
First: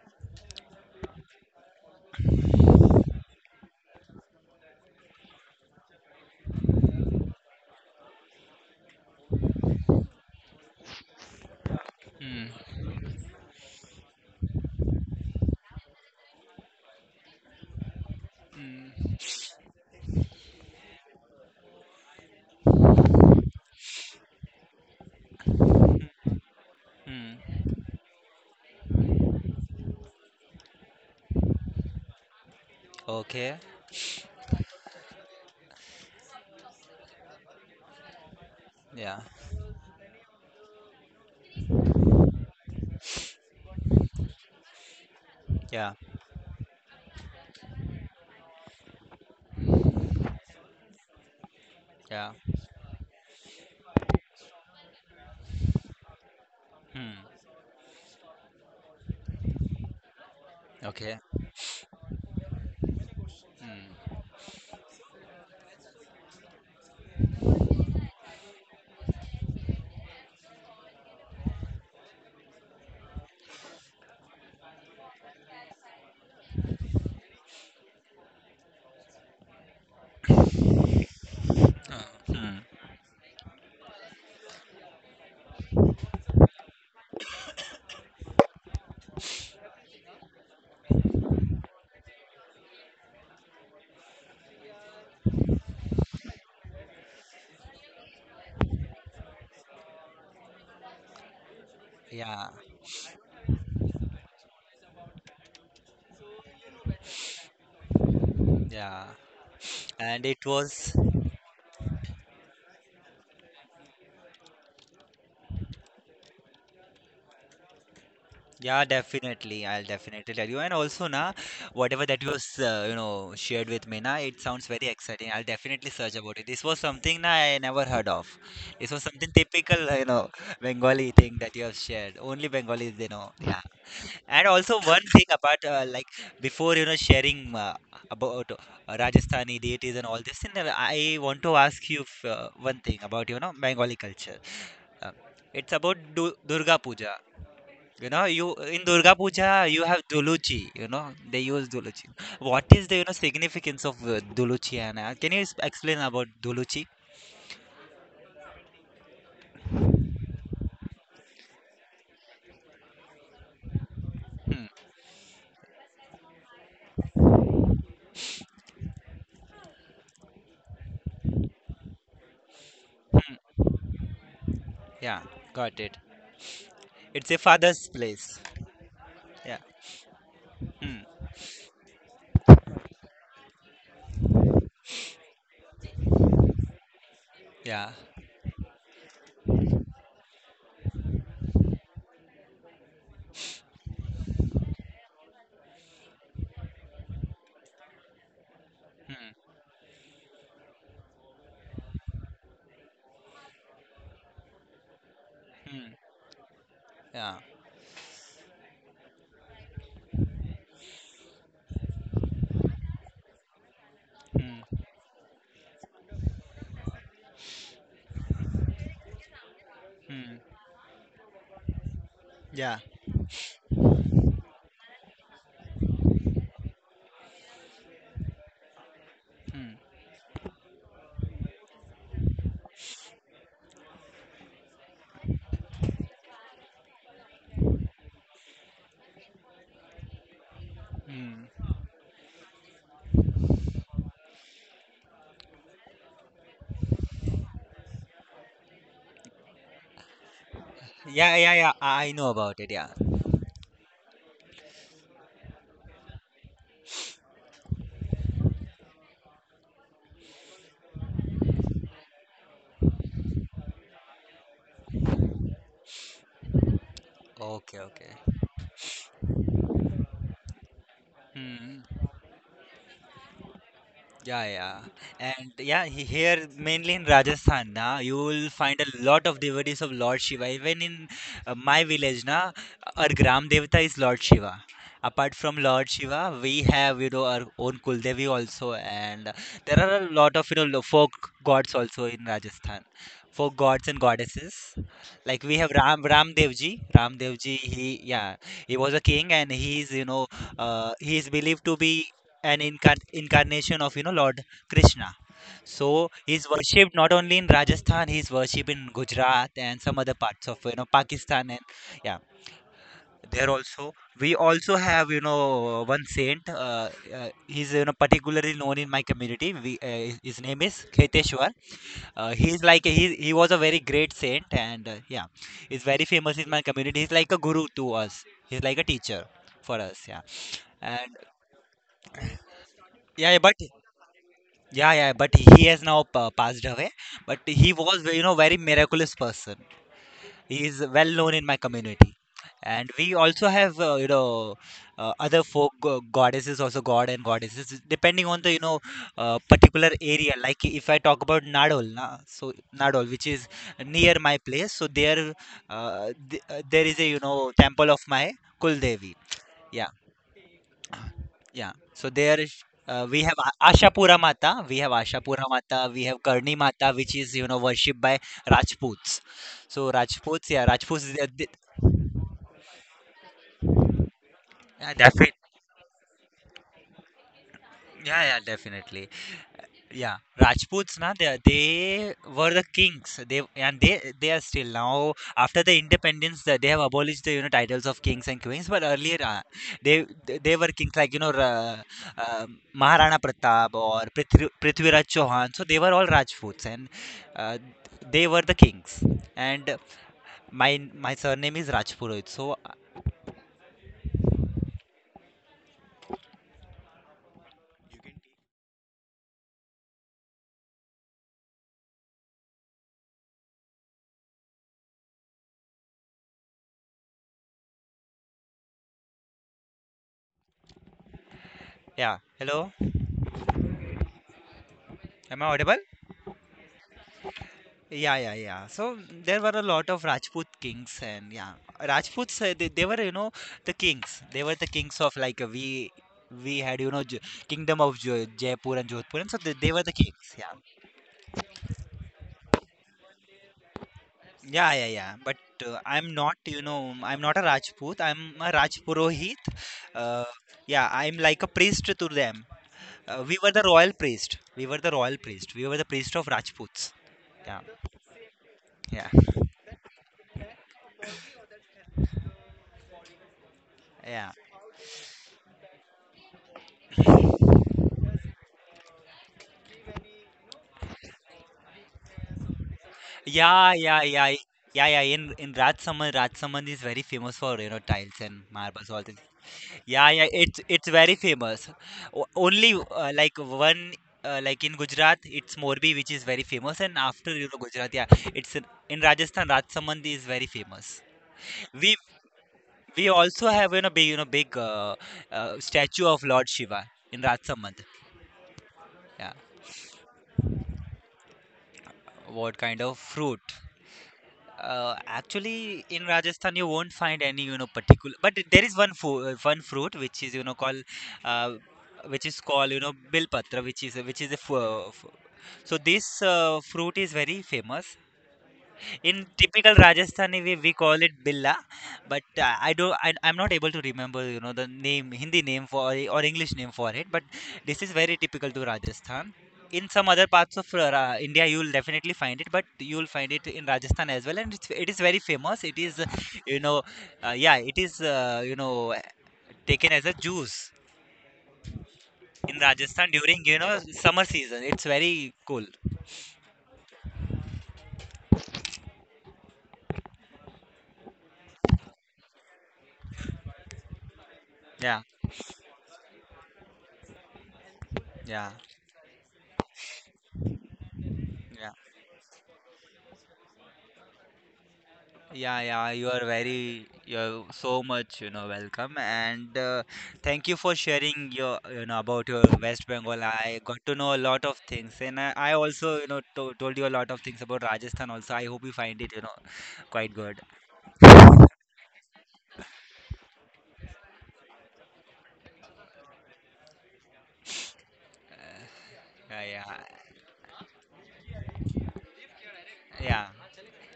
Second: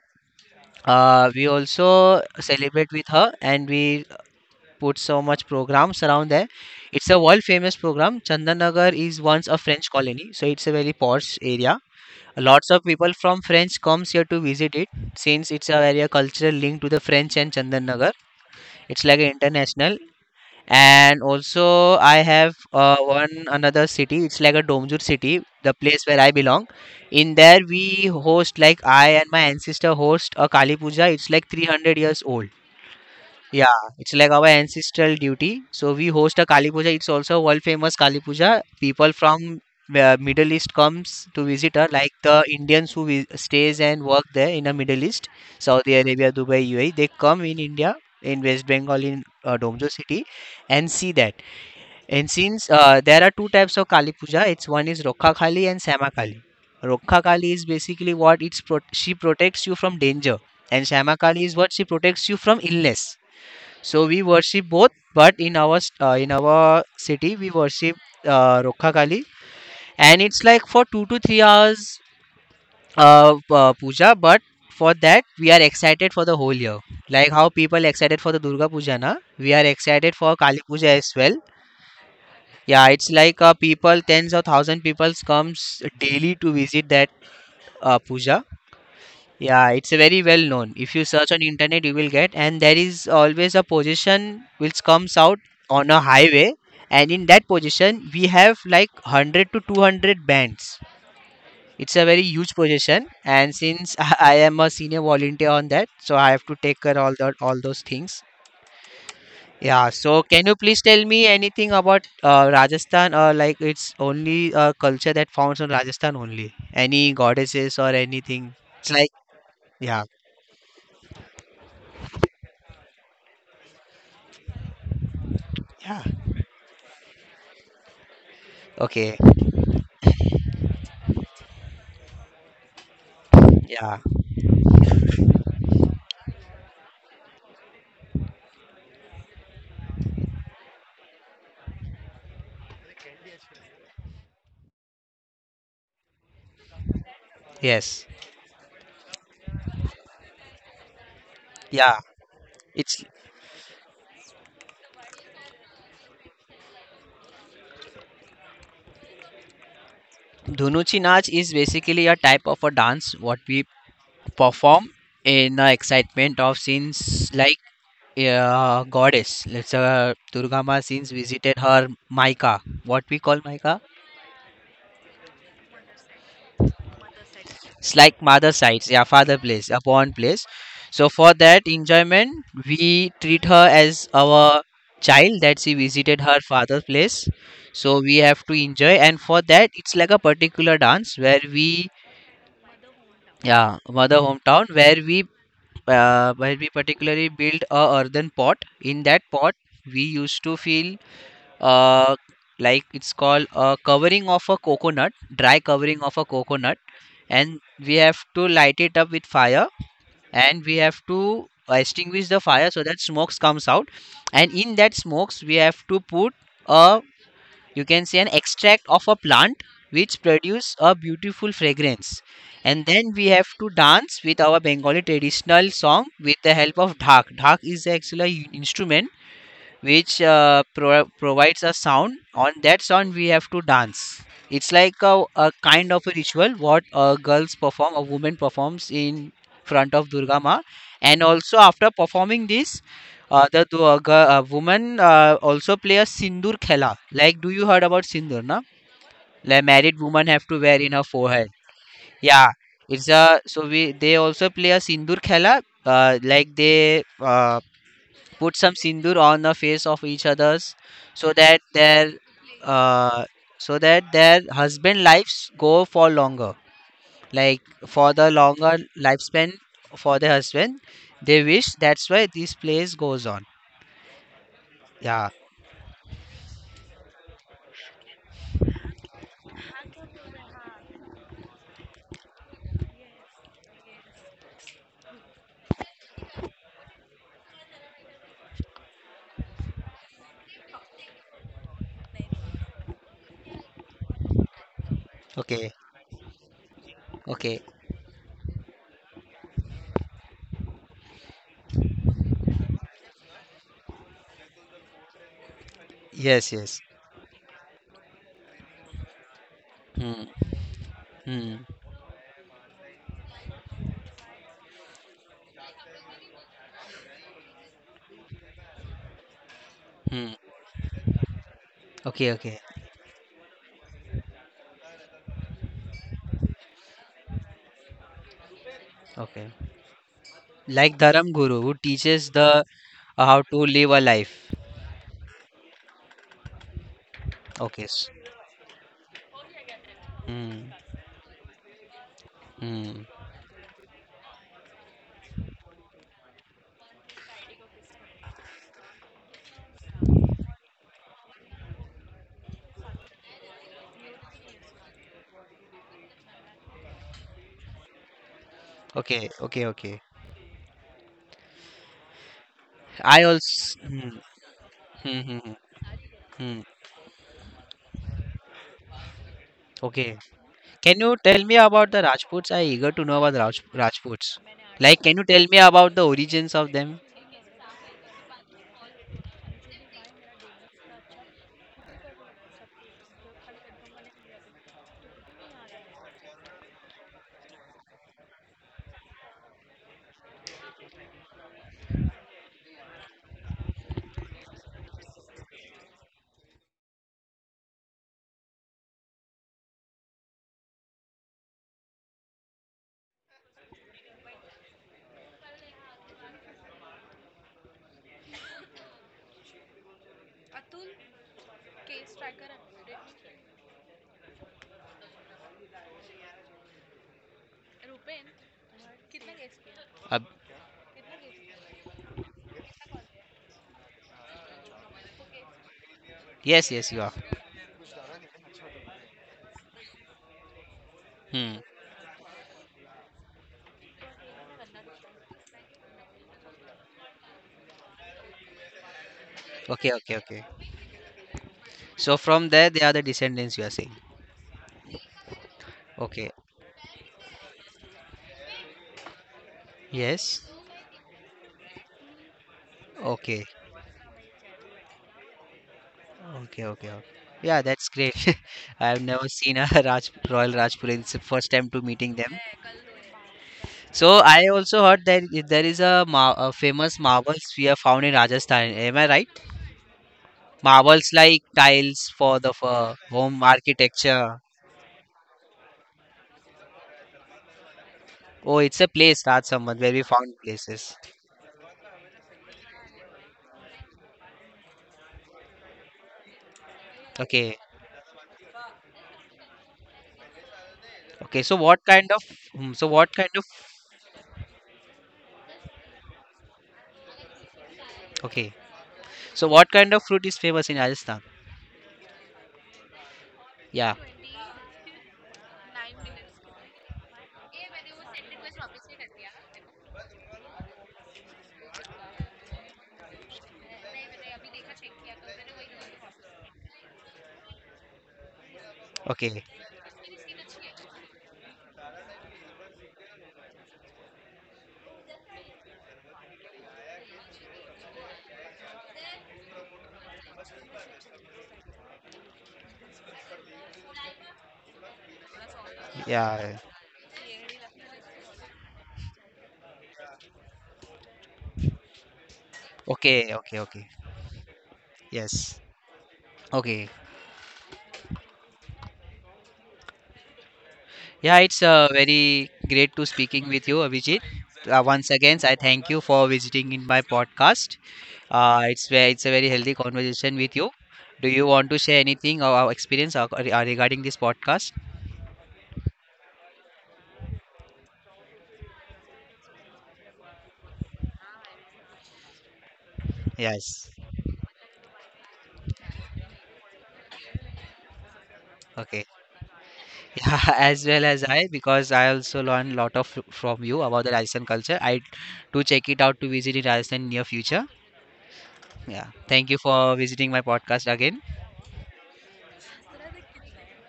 Speaker 1: uh, we also celebrate with her, and we put so much programs around there. It's a world famous program. Chandanagar is once a French colony, so it's a very posh area.
Speaker 2: Mm.
Speaker 1: Lots of people from French comes here to visit it, since it's a very cultural link to the French and Chandanagar. It's like an international. And also I have uh, one another city. It's like a Domjur city, the place where I belong. In
Speaker 2: Mm.
Speaker 1: there we host, like, I and my ancestor host a Kali Puja. It's like three hundred years old.
Speaker 2: Okay.
Speaker 1: Yeah, it's like our ancestral duty. So we host a Kali Puja. It's also world famous Kali Puja. People
Speaker 2: Yeah.
Speaker 1: from uh, Middle East comes to visit her, like the Indians who vi- stays and work there in the Middle East,
Speaker 2: Yeah.
Speaker 1: Saudi Arabia, Dubai, U A E. They come in India, in West Bengal, in uh, Domjo city, and see that. And
Speaker 2: Yeah.
Speaker 1: since uh, there are two types of Kali Puja, it's one is Rokha Kali and Sama Kali.
Speaker 2: Mm.
Speaker 1: Rokha Kali is basically what, it's pro- she protects you from danger, and
Speaker 2: Okay.
Speaker 1: Sama Kali is what she protects you from illness. So we worship both, but in our s- uh, in our city we worship uh, Rokha Kali, and it's like for two to three hours uh, uh, puja. But for that we are excited for the whole year. Like how people excited for the Durga Puja, na? We are excited for Kali Puja as well.
Speaker 2: Mm.
Speaker 1: Yeah, it's like uh, people, tens of thousand people comes daily to visit that uh, puja. Yeah, it's a very well known. If you search on internet, you will get, and there is always a position which comes out on a highway, and in that position we have like one hundred to two hundred bands. It's a very
Speaker 2: Yeah.
Speaker 1: huge position, and since *laughs* I I am a senior volunteer on that, so I have to take care all that all those things.
Speaker 2: Yeah.
Speaker 1: Yeah, so
Speaker 2: And it
Speaker 1: can you please
Speaker 2: was.
Speaker 1: tell me anything about uh, Rajasthan, or like it's only a culture that found on Rajasthan only? Any goddesses or anything?
Speaker 2: Yeah,
Speaker 1: It's like
Speaker 2: definitely, I'll
Speaker 1: yeah,
Speaker 2: definitely tell you. And also, na, whatever that you s- uh, you know, shared with me, na, it sounds very exciting. I'll definitely
Speaker 1: yeah.
Speaker 2: search about it. This was something, na, I never heard of. This was
Speaker 1: Okay.
Speaker 2: something typical, uh, you know, Bengali thing that you have shared. Only Bengalis, they know. Yeah.
Speaker 1: Yeah,
Speaker 2: *laughs* And also one thing about uh, like before, you know, sharing uh, about uh, Rajasthani deities and all this, thing, uh, I want to ask you f- uh, one thing about, you know, Bengali culture. Uh, it's about Du Durga Puja.
Speaker 1: yes.
Speaker 2: You know, you, in Durga Puja, you have Duluchi. You know, they use
Speaker 1: Yeah,
Speaker 2: Duluchi. What is the, you
Speaker 1: it's
Speaker 2: know, significance of uh, Duluchi? And uh, can you s- explain about Duluchi?
Speaker 1: Dhunuchi Nach is basically a type of a dance what we
Speaker 2: Hmm.
Speaker 1: perform in the excitement of scenes, like uh, goddess. Let's uh, Durga Ma since visited her Maika. What we call Maika?
Speaker 2: Yeah, got it. It's a father's
Speaker 1: It's like
Speaker 2: place.
Speaker 1: mother sites, yeah, father
Speaker 2: Yeah.
Speaker 1: place, a born place. So
Speaker 2: Hmm.
Speaker 1: for that enjoyment, we treat her as our child that she visited her father's place.
Speaker 2: Yeah.
Speaker 1: So we have to enjoy, and for that, it's like a particular dance where we yeah, mother hometown where we uh, where we particularly build a earthen pot. In that
Speaker 2: Hmm.
Speaker 1: pot, we used to feel uh, like it's called a covering of a coconut, dry
Speaker 2: Hmm.
Speaker 1: covering of a coconut,
Speaker 2: Yeah.
Speaker 1: and we have to light it up with fire, and we have to extinguish the fire so that smokes comes out, and in
Speaker 2: Hmm.
Speaker 1: that smokes we have to put a, you can say, an extract of a plant which
Speaker 2: Hmm.
Speaker 1: produce a beautiful fragrance.
Speaker 2: Yeah.
Speaker 1: And then we have to dance with our Bengali traditional song with the help of dhak. Dhak is actually an instrument
Speaker 2: Hmm.
Speaker 1: which uh, pro- provides a sound. On that sound, we have to dance. It's like a, a kind of a ritual what uh, girls perform, a woman performs in front of Durga Ma. And also after performing this, uh, the du- uh, girl, uh, woman, uh, also play a sindur khela. Like, do you heard about sindur, na? Like married woman have to wear in her
Speaker 2: Yeah.
Speaker 1: forehead.
Speaker 2: Yeah. Yeah. I I know
Speaker 1: Yeah,
Speaker 2: about it. Yeah.
Speaker 1: it's a, so we, they also play a sindur khela. Uh, like they uh, put some sindoor on the face of each others, so that their uh, so that their husband lives go for longer, like
Speaker 2: Okay.
Speaker 1: for
Speaker 2: Okay.
Speaker 1: the longer lifespan, for the husband they
Speaker 2: Hmm,
Speaker 1: wish,
Speaker 2: hmm.
Speaker 1: that's why this place goes on.
Speaker 2: Yeah, yeah.
Speaker 1: Yeah.
Speaker 2: And yeah, he- here mainly in Rajasthan, na, you will find a lot of devotees of Lord Shiva. Even in uh, my village, na, our Gram Devata is Lord Shiva. Apart from Lord Shiva, we have, you know, our own Kuldevi also. And uh, there are a lot of, you know, lo- folk gods also in Rajasthan. Folk gods and goddesses. Like we have
Speaker 1: Okay,
Speaker 2: Ram, Ram Devji. Ram Devji,
Speaker 1: okay.
Speaker 2: he, yeah, he was a king and he is, you know, uh, he is believed to be an incar- incarnation of, you know, Lord Krishna. So he's
Speaker 1: Yes, yes.
Speaker 2: worshipped not only in Rajasthan, he's worshipped in Gujarat and some other parts
Speaker 1: Hmm,
Speaker 2: of, you know, Pakistan and
Speaker 1: hmm,
Speaker 2: yeah. There also, we also have, you know, one saint. Uh, uh, he's, you know, particularly known in my community. We, uh, his
Speaker 1: hmm.
Speaker 2: his name is Kheteshwar.
Speaker 1: Okay,
Speaker 2: Uh,
Speaker 1: okay,
Speaker 2: he's like he he was a very great saint and uh, yeah, he's very famous in my community. He's like a guru to us. He's like a teacher
Speaker 1: okay,
Speaker 2: for us. Yeah,
Speaker 1: like
Speaker 2: and
Speaker 1: dharam guru, who teaches the uh,
Speaker 2: yeah,
Speaker 1: how
Speaker 2: but.
Speaker 1: to live a life.
Speaker 2: Yeah, yeah, but he has now pa- passed away. But he
Speaker 1: Okay.
Speaker 2: was,
Speaker 1: S-
Speaker 2: you know, very miraculous person. He
Speaker 1: hmm.
Speaker 2: is well known in my community, and
Speaker 1: Hmm.
Speaker 2: we also have, uh, you know, uh, other folk go- goddesses, also god and goddesses, depending on the, you know, uh, particular area. Like if I talk about Nadol, na, so Nadol, which is near my place, so there, uh, th- uh, there is a, you know, temple of my Kul Devi.
Speaker 1: Okay, okay,
Speaker 2: Yeah.
Speaker 1: okay.
Speaker 2: Yeah. So there is, uh, we
Speaker 1: I
Speaker 2: have A-
Speaker 1: also hmm,
Speaker 2: Ashapura Mata, we have
Speaker 1: hmm,
Speaker 2: Ashapura
Speaker 1: hmm, hmm,
Speaker 2: Mata, we have Karni
Speaker 1: hmm.
Speaker 2: Mata, which is, you know, worshipped by Rajputs. So
Speaker 1: Okay.
Speaker 2: Rajputs, yeah, Rajputs,
Speaker 1: Can
Speaker 2: is-
Speaker 1: you
Speaker 2: uh,
Speaker 1: tell
Speaker 2: th-
Speaker 1: me about the Rajputs? I eager to know about the Raj Rajputs.
Speaker 2: yeah,
Speaker 1: Like, can you
Speaker 2: defi-
Speaker 1: tell me about the origins of them?
Speaker 2: yeah, yeah, definitely. Yeah, Rajputs, na, they, they were the kings. They, and they they are still now, after the independence, that they have abolished the, you know, titles of kings and queens. But earlier, uh, they they they were kings, like, you know, Ra- uh, Maharana Pratap or Prithvi, Prithviraj Chauhan. So they were all Rajputs, and uh, they were the kings. And my my surname is Rajpurohit. So uh,
Speaker 1: Uh,
Speaker 2: yeah, hello, am I audible?
Speaker 1: yes, yes, you are.
Speaker 2: Yeah, yeah, yeah. So mm, there were a lot of Rajput kings, and yeah,
Speaker 1: Hmm.
Speaker 2: Rajputs, uh, they, they were, you know, the kings. They were the kings of like uh, we we had, you know, J- kingdom of J- Jaipur and Jodhpur, and so they, they were the
Speaker 1: Okay, okay,
Speaker 2: kings.
Speaker 1: okay.
Speaker 2: Yeah,
Speaker 1: So from there, they are the descendants, you are saying.
Speaker 2: yeah, yeah, yeah. But uh, I'm
Speaker 1: Okay.
Speaker 2: not, you know, mm, I'm not a Rajput. I'm a Rajpurohit. Uh,
Speaker 1: Yes.
Speaker 2: yeah, I'm like a priest to them. Uh, we
Speaker 1: Okay.
Speaker 2: were the royal priest. We were the royal priest. We were the priest of
Speaker 1: Okay. Okay.
Speaker 2: Rajputs.
Speaker 1: Okay.
Speaker 2: Yeah,
Speaker 1: Yeah, that's great. *laughs* I have
Speaker 2: yeah,
Speaker 1: never seen a *laughs* Raj Royal Rajput. It's the first time to meeting them. So
Speaker 2: yeah.
Speaker 1: I also heard that i- there is a, mar- a famous marble sphere found in Rajasthan. Am I right? Marvels, like tiles, for the for home
Speaker 2: Yeah, yeah, yeah, I-
Speaker 1: architecture.
Speaker 2: yeah, yeah. In in Rajsaman, Rajsaman is very famous for, you know, tiles and
Speaker 1: Oh, it's
Speaker 2: marbles,
Speaker 1: a
Speaker 2: all things.
Speaker 1: place, Raj Sambat, where we
Speaker 2: Yeah, yeah,
Speaker 1: found
Speaker 2: it's it's
Speaker 1: places.
Speaker 2: very famous. O- only uh, like one uh, like in Gujarat, it's Morbi, which is very famous, and after, you
Speaker 1: Okay.
Speaker 2: know, Gujarat, yeah, it's in, in Rajasthan, Rajsaman is very famous.
Speaker 1: Okay. So what
Speaker 2: We
Speaker 1: kind of hmm, so
Speaker 2: we
Speaker 1: what kind of
Speaker 2: also have, you know, big, you know, big uh, uh, statue of Lord Shiva in Rajsaman.
Speaker 1: okay.
Speaker 2: Yeah,
Speaker 1: So what kind of fruit is famous in Rajasthan?
Speaker 2: what kind of fruit?
Speaker 1: Yeah.
Speaker 2: Uh, actually, in Rajasthan, you won't find any, you know, particular. But there is one food, one fruit which is, you know, called, uh, which is called, you know, bilpatra, which is which is a fu- uh, fu- so this uh, fruit is very famous. In
Speaker 1: Okay.
Speaker 2: typical Rajasthani way, we call it billa, but uh, I do I, I'm not able to remember, you know, the name, Hindi name for or English name for it. But this is very typical to Rajasthan. In some other parts of uh, India, you'll definitely find it, but you'll find it in Rajasthan as well, and it's, it is very famous. It is, uh, you
Speaker 1: Yeah.
Speaker 2: know, uh, yeah, it is, uh, you know, taken as a juice in Rajasthan
Speaker 1: Okay.
Speaker 2: during, you
Speaker 1: Okay.
Speaker 2: know,
Speaker 1: Okay.
Speaker 2: summer season. It's very cool.
Speaker 1: Yes. Okay. Yeah, it's uh, very great to speaking with you, Abhijit. Uh,
Speaker 2: Yeah,
Speaker 1: once again, I thank you for visiting in my podcast.
Speaker 2: yeah,
Speaker 1: Uh, it's ve- it's a very healthy conversation with you. Do you
Speaker 2: yeah.
Speaker 1: want to share anything or our experience, or, or uh, regarding this podcast?
Speaker 2: Yeah, yeah, you are very, you're so much, you know, welcome and uh, thank you for sharing your, you know, about your West Bengal. I got to
Speaker 1: Yes.
Speaker 2: know a lot of things and I, I also, you know, to, told you a lot of things about Rajasthan also. I hope you find
Speaker 1: Okay.
Speaker 2: it, you
Speaker 1: *laughs*
Speaker 2: know, quite good.
Speaker 1: Yeah, as well as I, because I also learned a lot of from you about the Rajasthan culture. I do check it out to visit in Rajasthan near future. Yeah.
Speaker 2: Yeah,
Speaker 1: Thank you
Speaker 2: yeah,
Speaker 1: for visiting my podcast again.
Speaker 2: yeah,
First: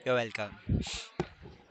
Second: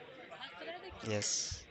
Speaker 2: you're welcome.
Speaker 1: Yes.